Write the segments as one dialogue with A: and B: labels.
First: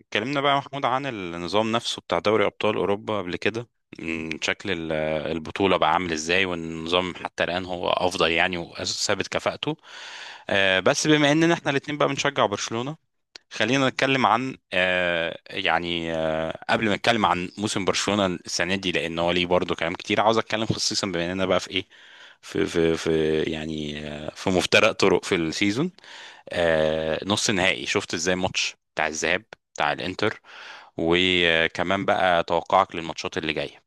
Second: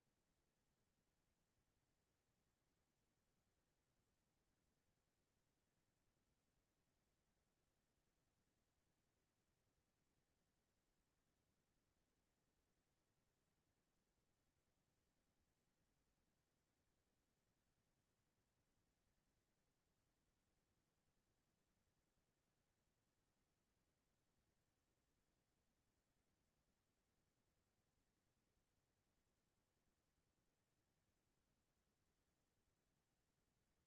A: اتكلمنا بقى يا محمود عن النظام نفسه بتاع دوري أبطال أوروبا قبل كده. شكل البطولة بقى عامل ازاي والنظام حتى الآن هو أفضل يعني وثابت كفاءته. بس بما إننا احنا الاتنين بقى بنشجع برشلونة. خلينا نتكلم عن قبل ما نتكلم عن موسم برشلونة السنة دي، لأن هو ليه برضه كلام كتير عاوز أتكلم خصيصا بما إننا بقى في إيه، في يعني في مفترق طرق في السيزون. نص نهائي، شفت ازاي الماتش بتاع الذهاب بتاع الانتر؟ وكمان بقى توقعك للماتشات اللي جاية.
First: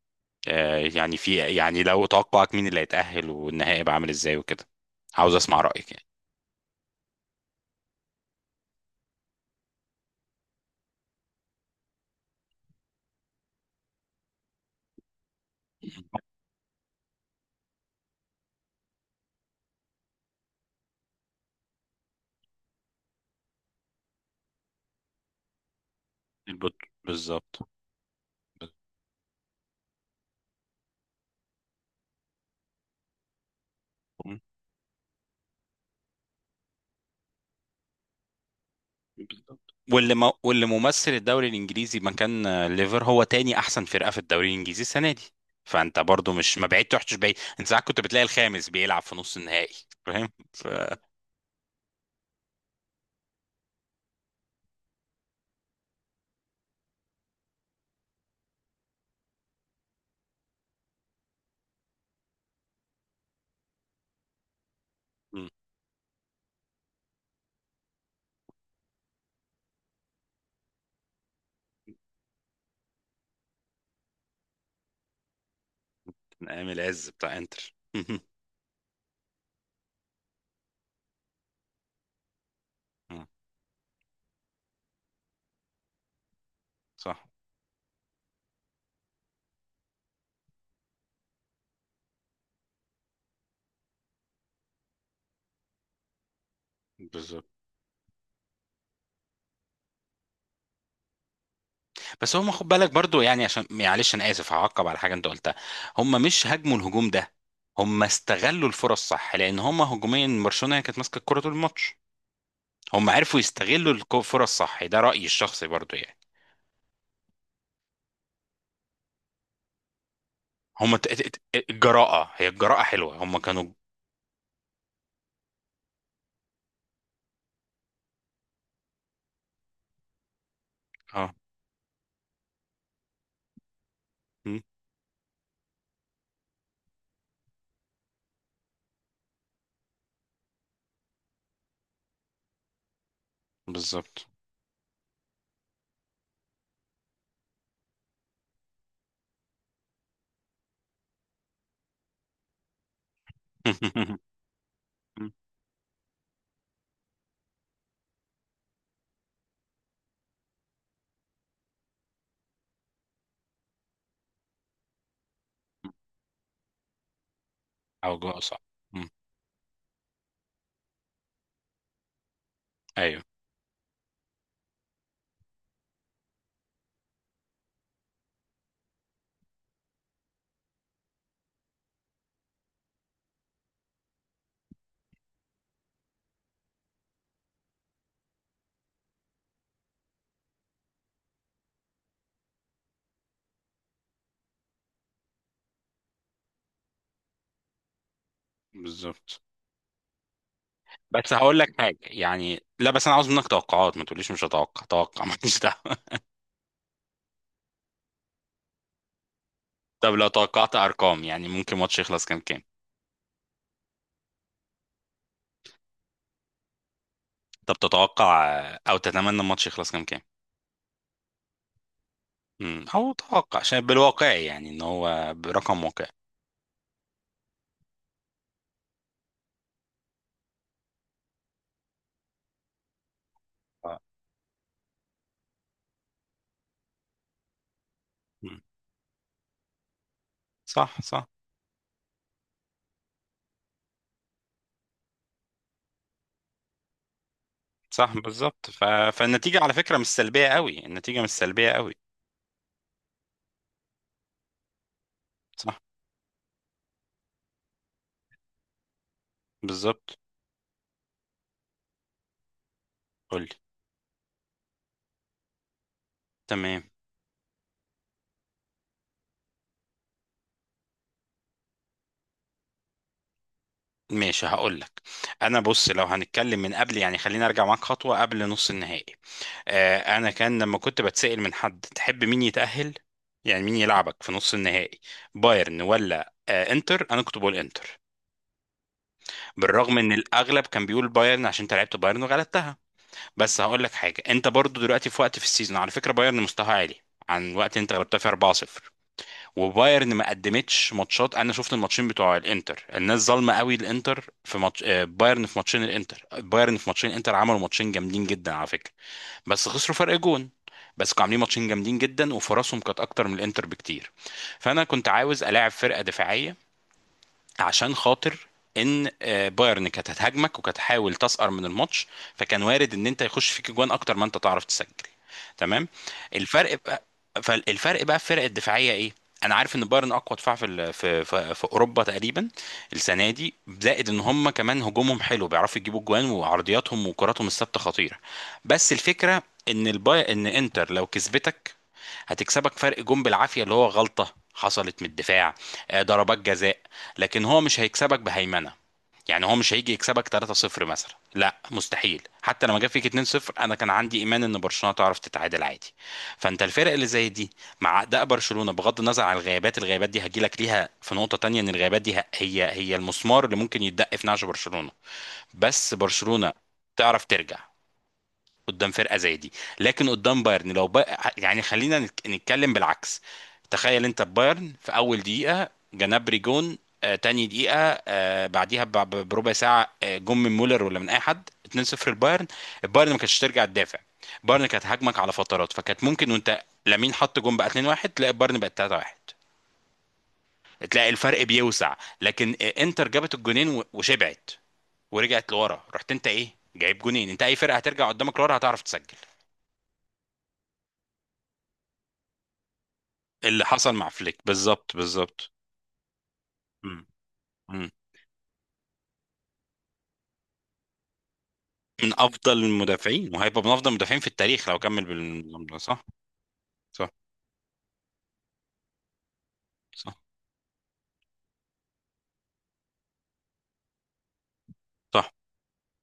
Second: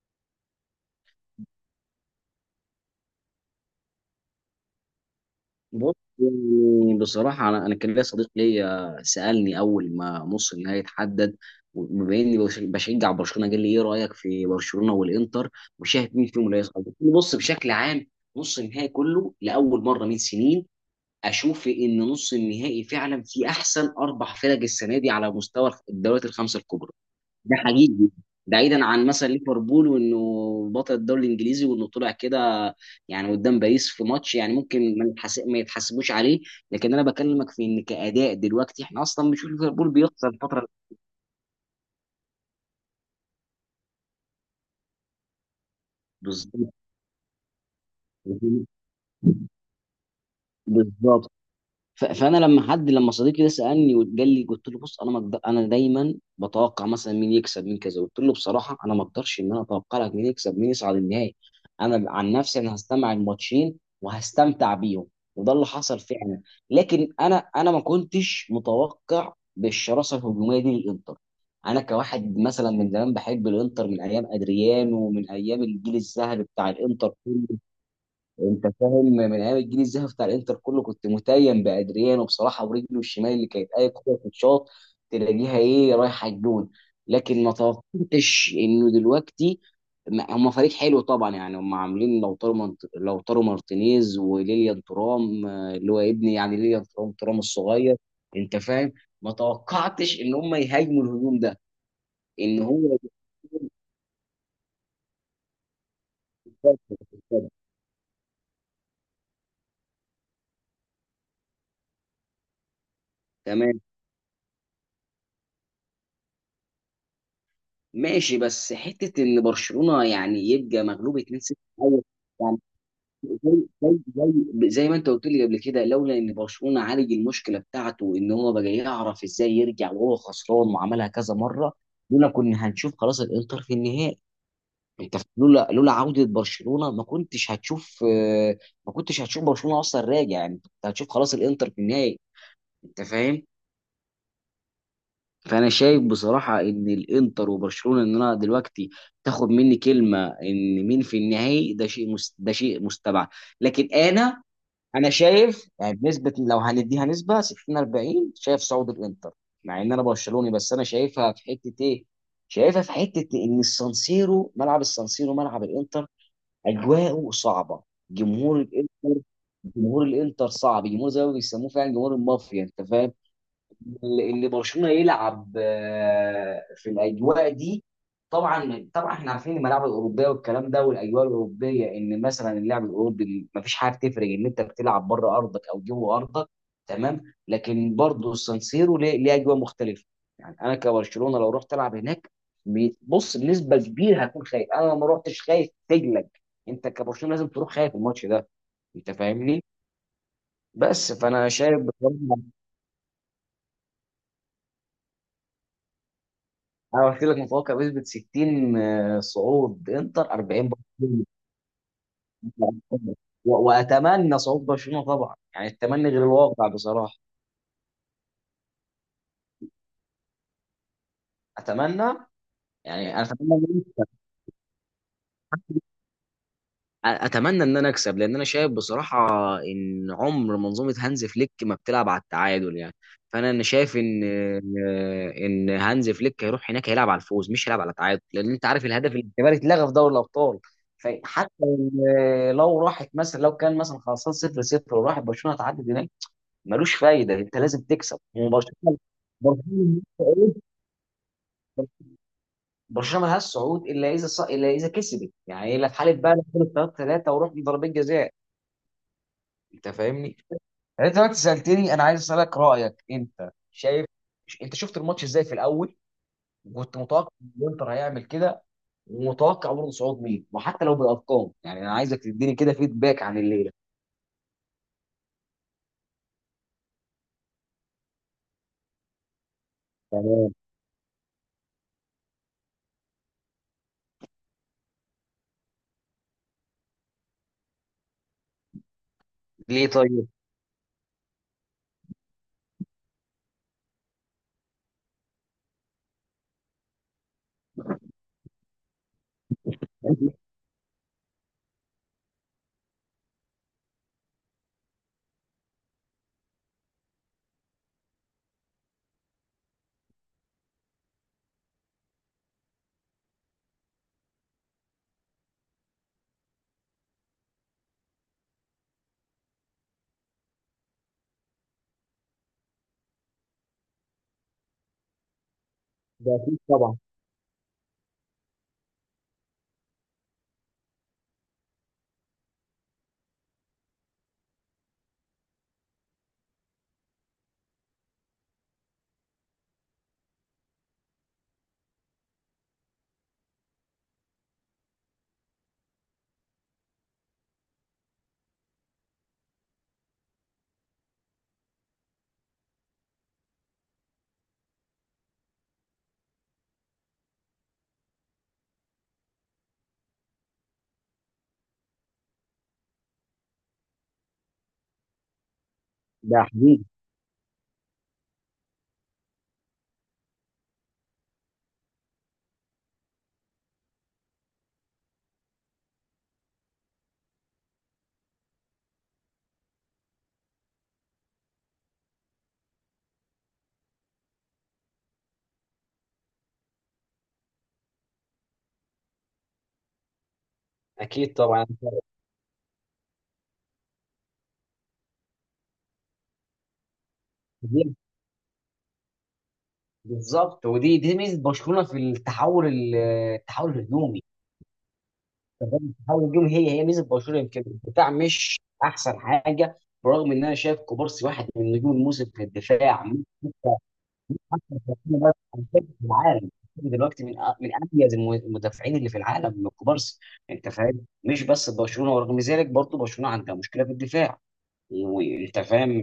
A: يعني في يعني لو توقعك مين اللي هيتأهل والنهائي بقى عامل ازاي وكده. عاوز اسمع رأيك
B: بص
A: يعني.
B: يعني بصراحة أنا كان ليا صديق ليا سألني أول ما نص النهائي اتحدد، وبما إني بشجع برشلونة قال لي إيه رأيك في برشلونة والإنتر وشايف مين فيهم اللي هيصعد؟ قلت له بص، بشكل عام نص النهائي كله لأول مرة من سنين أشوف إن نص النهائي فعلا فيه أحسن أربع فرق السنة دي على مستوى الدوريات الخمسة الكبرى. ده
A: بالظبط.
B: حقيقي. بعيدا عن مثلا ليفربول وانه بطل الدوري الانجليزي وانه طلع كده يعني قدام باريس في ماتش يعني ممكن ما يتحسبوش عليه. لكن انا بكلمك في ان كاداء دلوقتي احنا اصلا بنشوف
A: بالظبط.
B: ليفربول بيخسر
A: واللي
B: الفتره.
A: ممثل الدوري الانجليزي مكان هو تاني احسن فرقة في الدوري الانجليزي السنة دي. فانت برضو مش ما
B: بالظبط،
A: بعيد تحتش بعيد، انت ساعات كنت بتلاقي الخامس بيلعب في نص النهائي. فاهم
B: بالظبط. فانا لما حد، لما صديقي ده سالني وقال لي قلت له بص، انا ما أقدر- انا دايما بتوقع مثلا مين يكسب مين كذا، قلت له بصراحه انا ما اقدرش ان انا اتوقع لك مين يكسب، مين يصعد النهائي. انا عن نفسي انا هستمع الماتشين وهستمتع بيهم، وده اللي حصل فعلا. لكن انا ما كنتش متوقع بالشراسه الهجوميه دي للانتر. انا كواحد مثلا من زمان بحب الانتر، من ايام ادريانو ومن ايام الجيل الذهبي
A: من ايام
B: بتاع
A: العز
B: الانتر.
A: بتاع انتر
B: انت فاهم، من ايام الجيل الذهبي بتاع الانتر كله كنت متيم بادريان، وبصراحه ورجله
A: آه،
B: الشمال اللي كانت اي كره تتشاط تلاقيها ايه رايحه الجون.
A: صح.
B: لكن ما توقعتش انه دلوقتي، هم فريق حلو طبعا يعني، هم عاملين لوتارو مارتينيز وليليان ترام، اللي هو ابني يعني، ليليان ترام، ترام
A: بالظبط.
B: الصغير. انت فاهم، ما توقعتش ان هم يهاجموا الهجوم ده.
A: بس هم
B: ان
A: خد
B: هو
A: بالك برضو يعني عشان
B: يكون-
A: معلش انا اسف، هعقب على حاجه انت قلتها. هم مش هاجموا الهجوم ده، هم استغلوا الفرص صح، لان هم هجوميا برشلونه هي كانت ماسكه الكره طول الماتش. هم عرفوا
B: تمام،
A: يستغلوا الفرص صح، ده رايي الشخصي برضو يعني.
B: ماشي، بس حته ان برشلونه يعني يبقى
A: هم ت-
B: مغلوب
A: ت-
B: 2-0.
A: ت-
B: أول-
A: الجراءه، هي
B: يعني
A: الجراءه حلوه، هم كانوا.
B: زي زي زي ما انت قلت لي قبل كده، لولا ان برشلونه عالج المشكله بتاعته ان هو بقى يعرف ازاي يرجع وهو خسران وعملها
A: اه.
B: كذا مره، لولا كنا هنشوف خلاص الانتر في النهائي.
A: م،
B: انت لولا عوده برشلونه، ما كنتش هتشوف، ما كنتش هتشوف برشلونه اصلا راجع يعني، انت هتشوف خلاص الانتر في النهائي. انت فاهم.
A: بالظبط.
B: فانا شايف بصراحه ان الانتر وبرشلونه، ان انا دلوقتي تاخد مني كلمه ان مين في النهائي، ده ده شيء مستبعد. لكن انا، انا شايف يعني بنسبه، لو هنديها نسبه 60 40، شايف صعود الانتر مع ان انا برشلوني. بس انا شايفها في حته ايه؟ شايفها في حته ان السانسيرو، ملعب السانسيرو ملعب الانتر، اجواءه صعبه،
A: او جراءه صح.
B: جمهور
A: م،
B: الانتر، جمهور الانتر صعب، جمهور زي ما بيسموه فعلا جمهور المافيا. انت فاهم؟
A: ايوه
B: اللي برشلونه يلعب في الاجواء دي. طبعا طبعا احنا عارفين الملاعب الاوروبيه والكلام ده والاجواء الاوروبيه ان مثلا اللعب الاوروبي مفيش حاجه تفرق ان انت بتلعب بره ارضك او جوه ارضك، تمام. لكن برضه السانسيرو ليه ليه اجواء مختلفه. يعني انا كبرشلونه لو رحت العب هناك، بص بنسبه كبيره هكون خايف. انا لو ما رحتش خايف تجلك، انت كبرشلونه لازم تروح خايف الماتش ده. انت
A: بالظبط.
B: فاهمني؟ بس
A: بس
B: فانا
A: هقول لك
B: شايف
A: حاجه،
B: بصراحه،
A: يعني لا بس انا عاوز منك توقعات، ما تقوليش مش هتوقع، توقع، ماليش دعوه.
B: انا قلت لك متوقع بنسبه 60، صعود
A: طب لو
B: انتر، 40
A: توقعت ارقام
B: برشلونه.
A: يعني، ممكن ماتش يخلص كام كام؟
B: واتمنى صعود برشلونه طبعا، يعني التمني غير الواقع بصراحه.
A: طب تتوقع او تتمنى الماتش يخلص كام كام؟
B: اتمنى.
A: او
B: يعني انا
A: توقع عشان
B: اتمنى،
A: بالواقعي يعني ان هو برقم واقعي.
B: اتمنى ان انا اكسب لان انا شايف بصراحه ان عمر منظومه هانز فليك ما بتلعب على التعادل يعني. فانا شايف
A: آه.
B: ان هانز فليك هيروح هناك هيلعب على الفوز مش هيلعب على التعادل، لان
A: مم.
B: انت عارف الهدف الاجتماعي اتلغى في دوري الابطال.
A: صح صح.
B: فحتى لو راحت مثلا، لو كان مثلا خلصان 0 0 وراحت برشلونه تعدي هناك، ملوش فايده. انت لازم
A: صح
B: تكسب
A: بالظبط
B: وبرشلونه.
A: فالنتيجه على فكره
B: برشلونه
A: مش سلبيه قوي، النتيجه مش سلبيه قوي.
B: برشلونه ملهاش صعود الا اذا، كسبت يعني،
A: صح.
B: الا في حاله بقى 3 3 وروح لضربات جزاء. انت
A: بالظبط.
B: فاهمني؟ يعني انت دلوقتي سالتني، انا عايز اسالك رايك.
A: قول لي.
B: انت شايف، انت شفت الماتش ازاي في الاول؟
A: تمام.
B: وكنت متوقع ان الانتر هيعمل كده؟ ومتوقع برضه صعود مين؟ وحتى لو بالارقام، يعني انا عايزك تديني كده فيدباك عن الليله.
A: ماشي هقول لك. انا بص لو هنتكلم من قبل يعني، خلينا ارجع معاك خطوه قبل نص النهائي. انا
B: تمام.
A: كان لما كنت بتسأل من حد تحب مين يتأهل، يعني مين يلعبك في نص النهائي، بايرن ولا انتر، انا كنت بقول انتر،
B: ليه
A: بالرغم ان
B: طيب؟
A: الاغلب كان بيقول بايرن عشان انت لعبت بايرن وغلبتها. بس هقول لك حاجه، انت برضو دلوقتي في وقت في السيزون على فكره بايرن مستواها عالي عن وقت انت غلبتها في 4-0. وبايرن ما قدمتش ماتشات، انا شفت الماتشين بتوع الانتر، الناس ظالمه قوي الانتر في ماتش بايرن، في ماتشين الانتر بايرن، في ماتشين الانتر عملوا ماتشين جامدين جدا على فكره. بس خسروا فرق جون. بس كانوا عاملين ماتشين جامدين جدا وفرصهم كانت اكتر من الانتر بكتير. فانا كنت عاوز الاعب فرقه دفاعيه عشان خاطر ان بايرن كانت هتهاجمك وكانت هتحاول تسقر من الماتش، فكان وارد ان انت يخش فيك جوان اكتر ما انت تعرف تسجل. تمام.
B: ده اكيد
A: الفرق
B: طبعا.
A: بقى فالفرق بقى في الفرق الدفاعيه ايه. انا عارف ان بايرن اقوى دفاع في ال- في في, في اوروبا تقريبا السنه دي. زائد ان هم كمان هجومهم حلو، بيعرفوا يجيبوا جوان، وعرضياتهم وكراتهم الثابته خطيره. بس الفكره ان الباي ان انتر لو كسبتك هتكسبك فرق جون بالعافيه، اللي هو غلطه حصلت من الدفاع، ضربات جزاء. لكن هو مش هيكسبك بهيمنه، يعني هو مش هيجي يكسبك 3-0 مثلا، لا مستحيل. حتى لما جاب فيك 2-0 انا كان عندي ايمان ان برشلونه تعرف تتعادل عادي. فانت الفرق اللي زي دي مع اداء برشلونه، بغض النظر عن الغيابات، الغيابات دي هجيلك ليها في نقطه تانية، ان الغيابات دي هي المسمار اللي ممكن يتدق في نعش برشلونه. بس
B: ده
A: برشلونه
B: حبيبي،
A: تعرف ترجع قدام فرقه زي دي. لكن قدام بايرن يعني خلينا نتكلم بالعكس. تخيل انت بايرن في اول دقيقه جنابري جون، آه تاني دقيقه، آه بعديها بربع ساعه، آه جون من مولر ولا من اي حد 2-0 البايرن ما كانتش ترجع تدافع، بايرن كانت هاجمك على فترات، فكانت ممكن وانت لامين حط جون بقى 2-1 تلاقي بايرن بقت 3-1، تلاقي
B: اكيد
A: الفرق
B: طبعا.
A: بيوسع. لكن انتر جابت الجونين وشبعت ورجعت لورا، رحت انت ايه جايب جونين، انت اي فرقه
B: دي-
A: هترجع قدامك لورا هتعرف تسجل.
B: بالظبط. ودي دي ميزه برشلونه في التحول
A: اللي
B: التحول
A: حصل مع
B: الهجومي.
A: فليك. بالظبط. بالظبط.
B: تمام. حاول الجون هي ميزه
A: مم.
B: برشلونه. يمكن
A: مم.
B: الدفاع مش احسن حاجه، برغم ان انا شايف كوبارسي واحد من نجوم
A: من
B: الموسم في
A: افضل
B: الدفاع. ممكن
A: المدافعين، وهيبقى من
B: يبقى
A: افضل المدافعين في التاريخ
B: أحسن.
A: لو كمل
B: تسليم، بس على
A: بالنظام ده.
B: فكرة
A: صح.
B: في العالم
A: صح.
B: دلوقتي، من اميز المدافعين اللي في العالم من
A: صح.
B: كوبارسي. انت فاهم؟ مش بس برشلونه، ورغم ذلك برضه برشلونه عندها مشكله في الدفاع.
A: صح.
B: وانت فاهم،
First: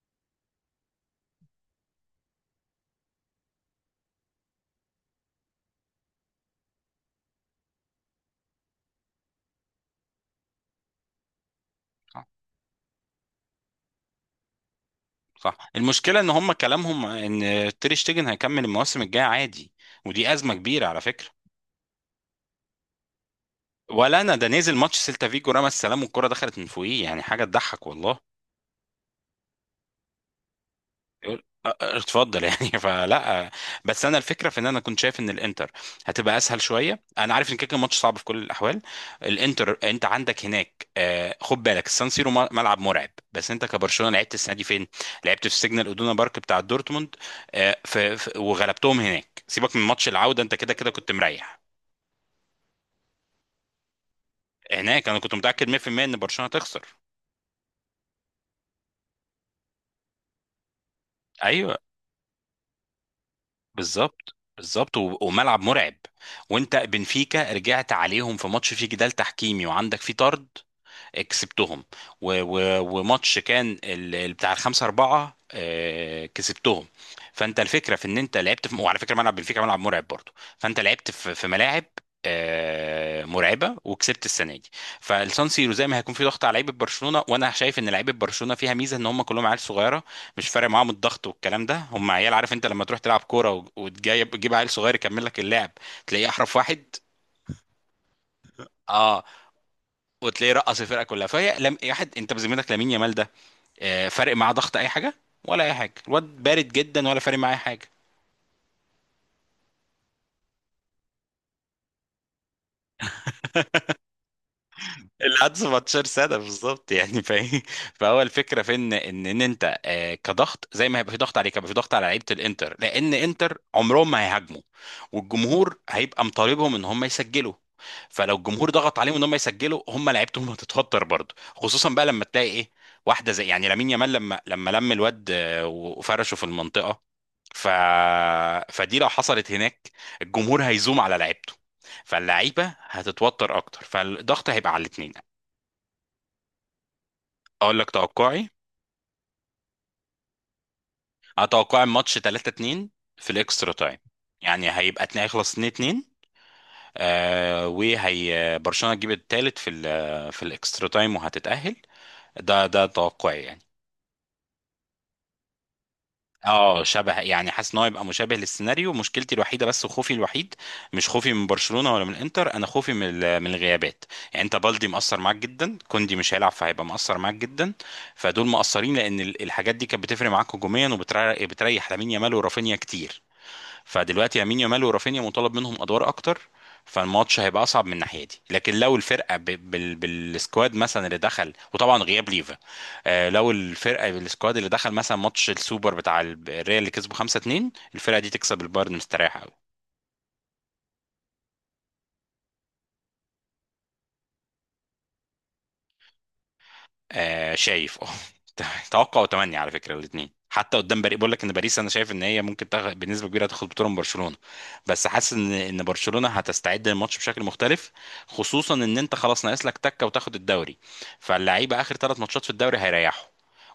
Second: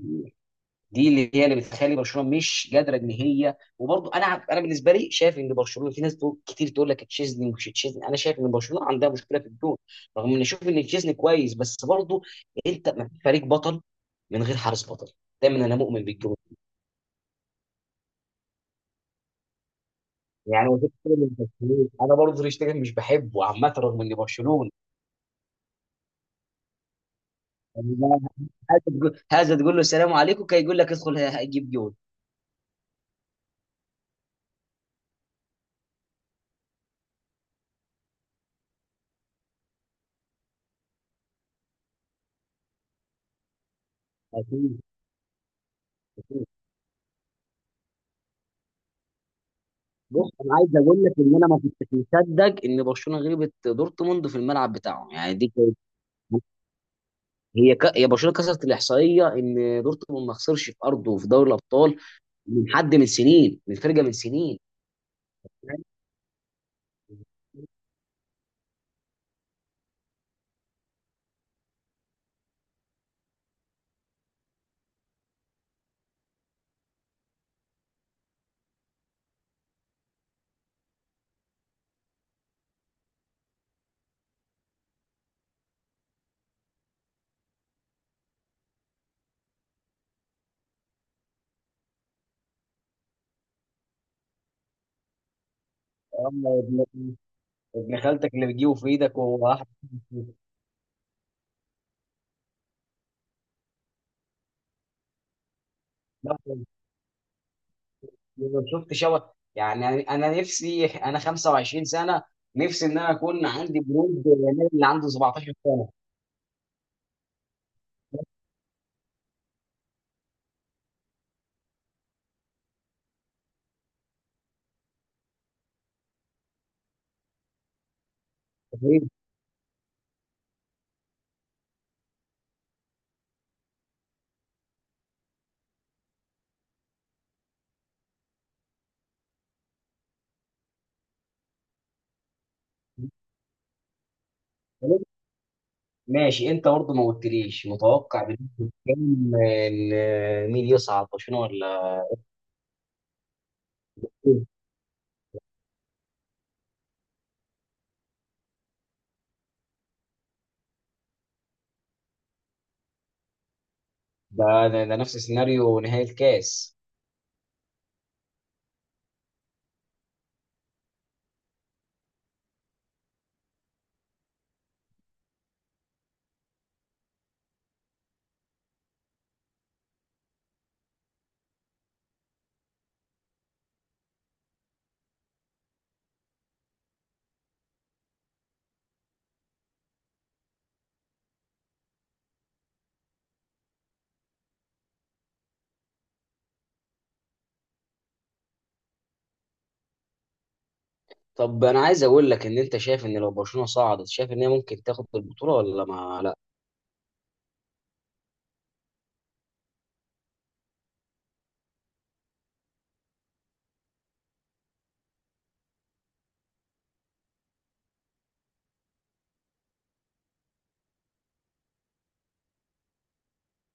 B: دي اللي هي اللي بتخلي برشلونه مش قادره ان هي، وبرضه انا، انا بالنسبه لي شايف ان برشلونه، في ناس تقول كتير تقول لك تشيزني مش تشيزني، انا شايف ان برشلونه عندها مشكله في الجون، رغم ان اشوف ان تشيزني كويس. بس برضه
A: صح.
B: انت، ما فيش فريق بطل من غير حارس بطل.
A: صح.
B: دايما انا مؤمن
A: المشكله ان
B: بالجون.
A: هم كلامهم ان تير شتيجن هيكمل المواسم الجايه عادي، ودي ازمه
B: يعني
A: كبيره
B: وشفت
A: على
B: كده من
A: فكره.
B: برشلونة. انا برضه تشتغل مش بحبه عامه رغم ان
A: ولا انا ده
B: برشلونه.
A: نزل ماتش سيلتا فيجو، رمى السلام والكره دخلت من فوقيه، يعني حاجه تضحك
B: يعني
A: والله.
B: هذا تقول، هذا تقول له السلام عليكم كي يقول لك ادخل،
A: يقول
B: هجيب جول.
A: اتفضل يعني فلا. بس انا الفكره في ان انا كنت شايف ان الانتر هتبقى اسهل شويه. انا عارف ان كده كده الماتش صعب في كل الاحوال. الانتر انت عندك هناك خد بالك السان سيرو ملعب مرعب. بس انت كبرشلونه لعبت السنه دي
B: أكيد.
A: فين؟ لعبت في سيجنال ادونا بارك بتاع دورتموند. وغلبتهم هناك، سيبك من ماتش
B: بص
A: العوده، انت
B: انا
A: كده
B: عايز
A: كده
B: اقول
A: كنت
B: لك ان انا ما
A: مريح.
B: كنتش مصدق ان برشلونه غلبت دورتموند في الملعب
A: هناك
B: بتاعهم،
A: انا كنت
B: يعني دي
A: متاكد
B: كانت.
A: 100% ان برشلونه تخسر.
B: هي برشلونه كسرت الاحصائيه ان دورتموند ما خسرش في ارضه في دوري
A: ايوه
B: الابطال من حد، من سنين، من فرقه من
A: بالظبط.
B: سنين.
A: بالظبط. وملعب مرعب. وانت بنفيكا رجعت عليهم في ماتش فيه جدال تحكيمي وعندك فيه طرد، كسبتهم. وماتش كان بتاع الخمسة أربعة، كسبتهم. فأنت الفكرة في إن أنت وعلى فكرة ملعب بنفيكا ملعب مرعب برضه. فأنت لعبت في ملاعب مرعبة وكسبت السنة دي. فالسان سيرو زي ما هيكون في ضغط على لعيبة برشلونة، وأنا شايف إن لعيبة برشلونة فيها ميزة، إن هم كلهم عيال صغيرة، مش فارق معاهم الضغط والكلام ده، هم عيال. عارف أنت لما تروح تلعب كورة وتجيب عيل صغير يكمل لك اللعب، تلاقيه أحرف
B: أما
A: واحد.
B: ابن، ابن خالتك اللي بتجيبه في ايدك
A: اه.
B: وهو واحد.
A: وتلاقيه رقص الفرقه كلها فهي لم... واحد. انت بذمتك لامين يامال ده فارق معاه ضغط اي حاجه ولا اي حاجه؟ الواد
B: لا،
A: بارد جدا، ولا فارق معاه أي حاجه.
B: أنا شفت شبه. يعني انا، أنا نفسي، انا 25 سنه، نفسي ان انا اكون عندي جنود النادي اللي عنده 17
A: العدس ماتشر سادة بالظبط يعني فاهم. فهو الفكره في ان انت كضغط، زي ما هيبقى في ضغط عليك هيبقى في ضغط على لعيبه الانتر، لان انتر عمرهم ما هيهاجموا. والجمهور هيبقى مطالبهم ان هم يسجلوا. فلو الجمهور ضغط عليهم ان هم يسجلوا، هم لعيبتهم هتتوتر برضه، خصوصا بقى لما تلاقي ايه، واحده زي يعني لامين يامال، لما لما لم الواد وفرشه في المنطقه. ف... فدي لو حصلت هناك، الجمهور هيزوم على لعيبته، فاللعيبه هتتوتر اكتر، فالضغط هيبقى على
B: سنه.
A: الاثنين.
B: ماشي. انت برضه ما قلتليش
A: اقول لك
B: متوقع
A: توقعي،
B: بنسبة كام ان مين يصعد، برشلونه
A: انا توقعي
B: ولا؟
A: الماتش 3-2 في الاكسترا تايم.
B: إيه؟
A: يعني هيخلص 2-2، آه، وهي برشلونه تجيب الثالث في في الاكسترا تايم وهتتاهل. ده توقعي يعني.
B: ده نفس سيناريو نهائي الكاس.
A: اه شبه، يعني حاسس ان هو يبقى مشابه للسيناريو. مشكلتي الوحيده بس وخوفي الوحيد، مش خوفي من برشلونه ولا من الانتر، انا خوفي من من الغيابات. يعني انت بالدي مأثر معاك جدا، كوندي مش هيلعب فهيبقى مأثر معاك جدا، فدول مأثرين لان الحاجات دي كانت بتفرق معاك هجوميا وبتريح لامين يامال ورافينيا كتير. فدلوقتي يمين يامال ورافينيا مطالب منهم ادوار اكتر. فالماتش هيبقى اصعب من الناحيه دي. لكن لو الفرقه بالسكواد مثلا اللي دخل، وطبعا غياب ليفا، آه لو الفرقه بالسكواد اللي دخل مثلا ماتش السوبر بتاع الريال اللي كسبه 5-2، الفرقه دي تكسب البايرن مستريحه.
B: طب انا عايز اقول لك، ان انت شايف ان لو برشلونه صعدت، شايف ان هي ممكن تاخد البطوله ولا ما؟
A: آه شايف اه. توقع وتمني على فكره الاثنين. حتى قدام باريس بقول لك ان باريس انا شايف ان هي ممكن بنسبه كبيره هتاخد بطوله من برشلونه. بس حاسس ان برشلونه هتستعد للماتش بشكل مختلف، خصوصا ان انت خلاص ناقص لك تكه وتاخد الدوري. فاللعيبه اخر ثلاث ماتشات في الدوري هيريحوا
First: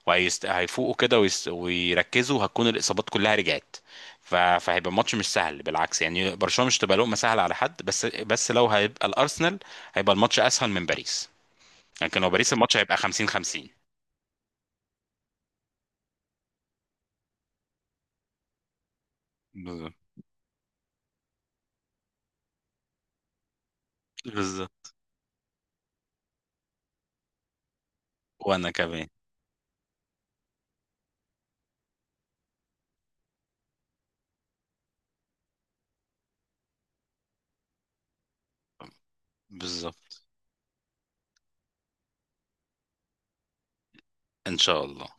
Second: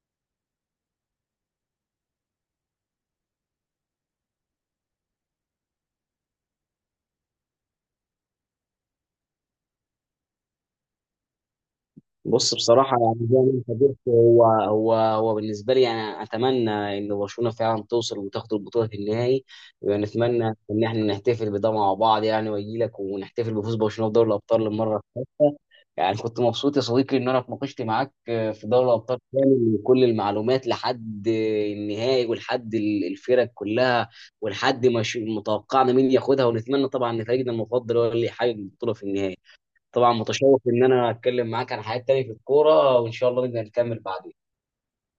A: هيفوقوا كده ويركزوا، وهتكون الاصابات كلها رجعت. فهيبقى الماتش مش سهل بالعكس، يعني برشلونه مش تبقى لقمه سهله على حد. بس لو هيبقى الارسنال هيبقى الماتش اسهل من باريس. لكن لو باريس
B: بص
A: الماتش هيبقى
B: بصراحة، يعني
A: 50
B: زي ما
A: 50
B: انت قلت، هو هو بالنسبة لي يعني أتمنى إن برشلونة فعلا توصل وتاخد البطولة في النهائي،
A: بالظبط.
B: ونتمنى إن إحنا نحتفل بده مع بعض. يعني وأجي لك ونحتفل بفوز برشلونة بدوري الأبطال
A: بالظبط.
B: للمرة الثالثة. يعني كنت مبسوط يا صديقي إن أنا اتناقشت معاك في
A: وانا
B: دوري
A: كمان.
B: الأبطال كامل وكل المعلومات لحد النهائي ولحد الفرق كلها ولحد ما ش- متوقعنا مين ياخدها، ونتمنى طبعا إن فريقنا المفضل هو اللي يحقق البطولة في النهائي. طبعا
A: بالظبط
B: متشوق ان انا اتكلم معاك عن حاجات تانية في الكوره، وان شاء الله نقدر نكمل بعدين.
A: ان شاء الله.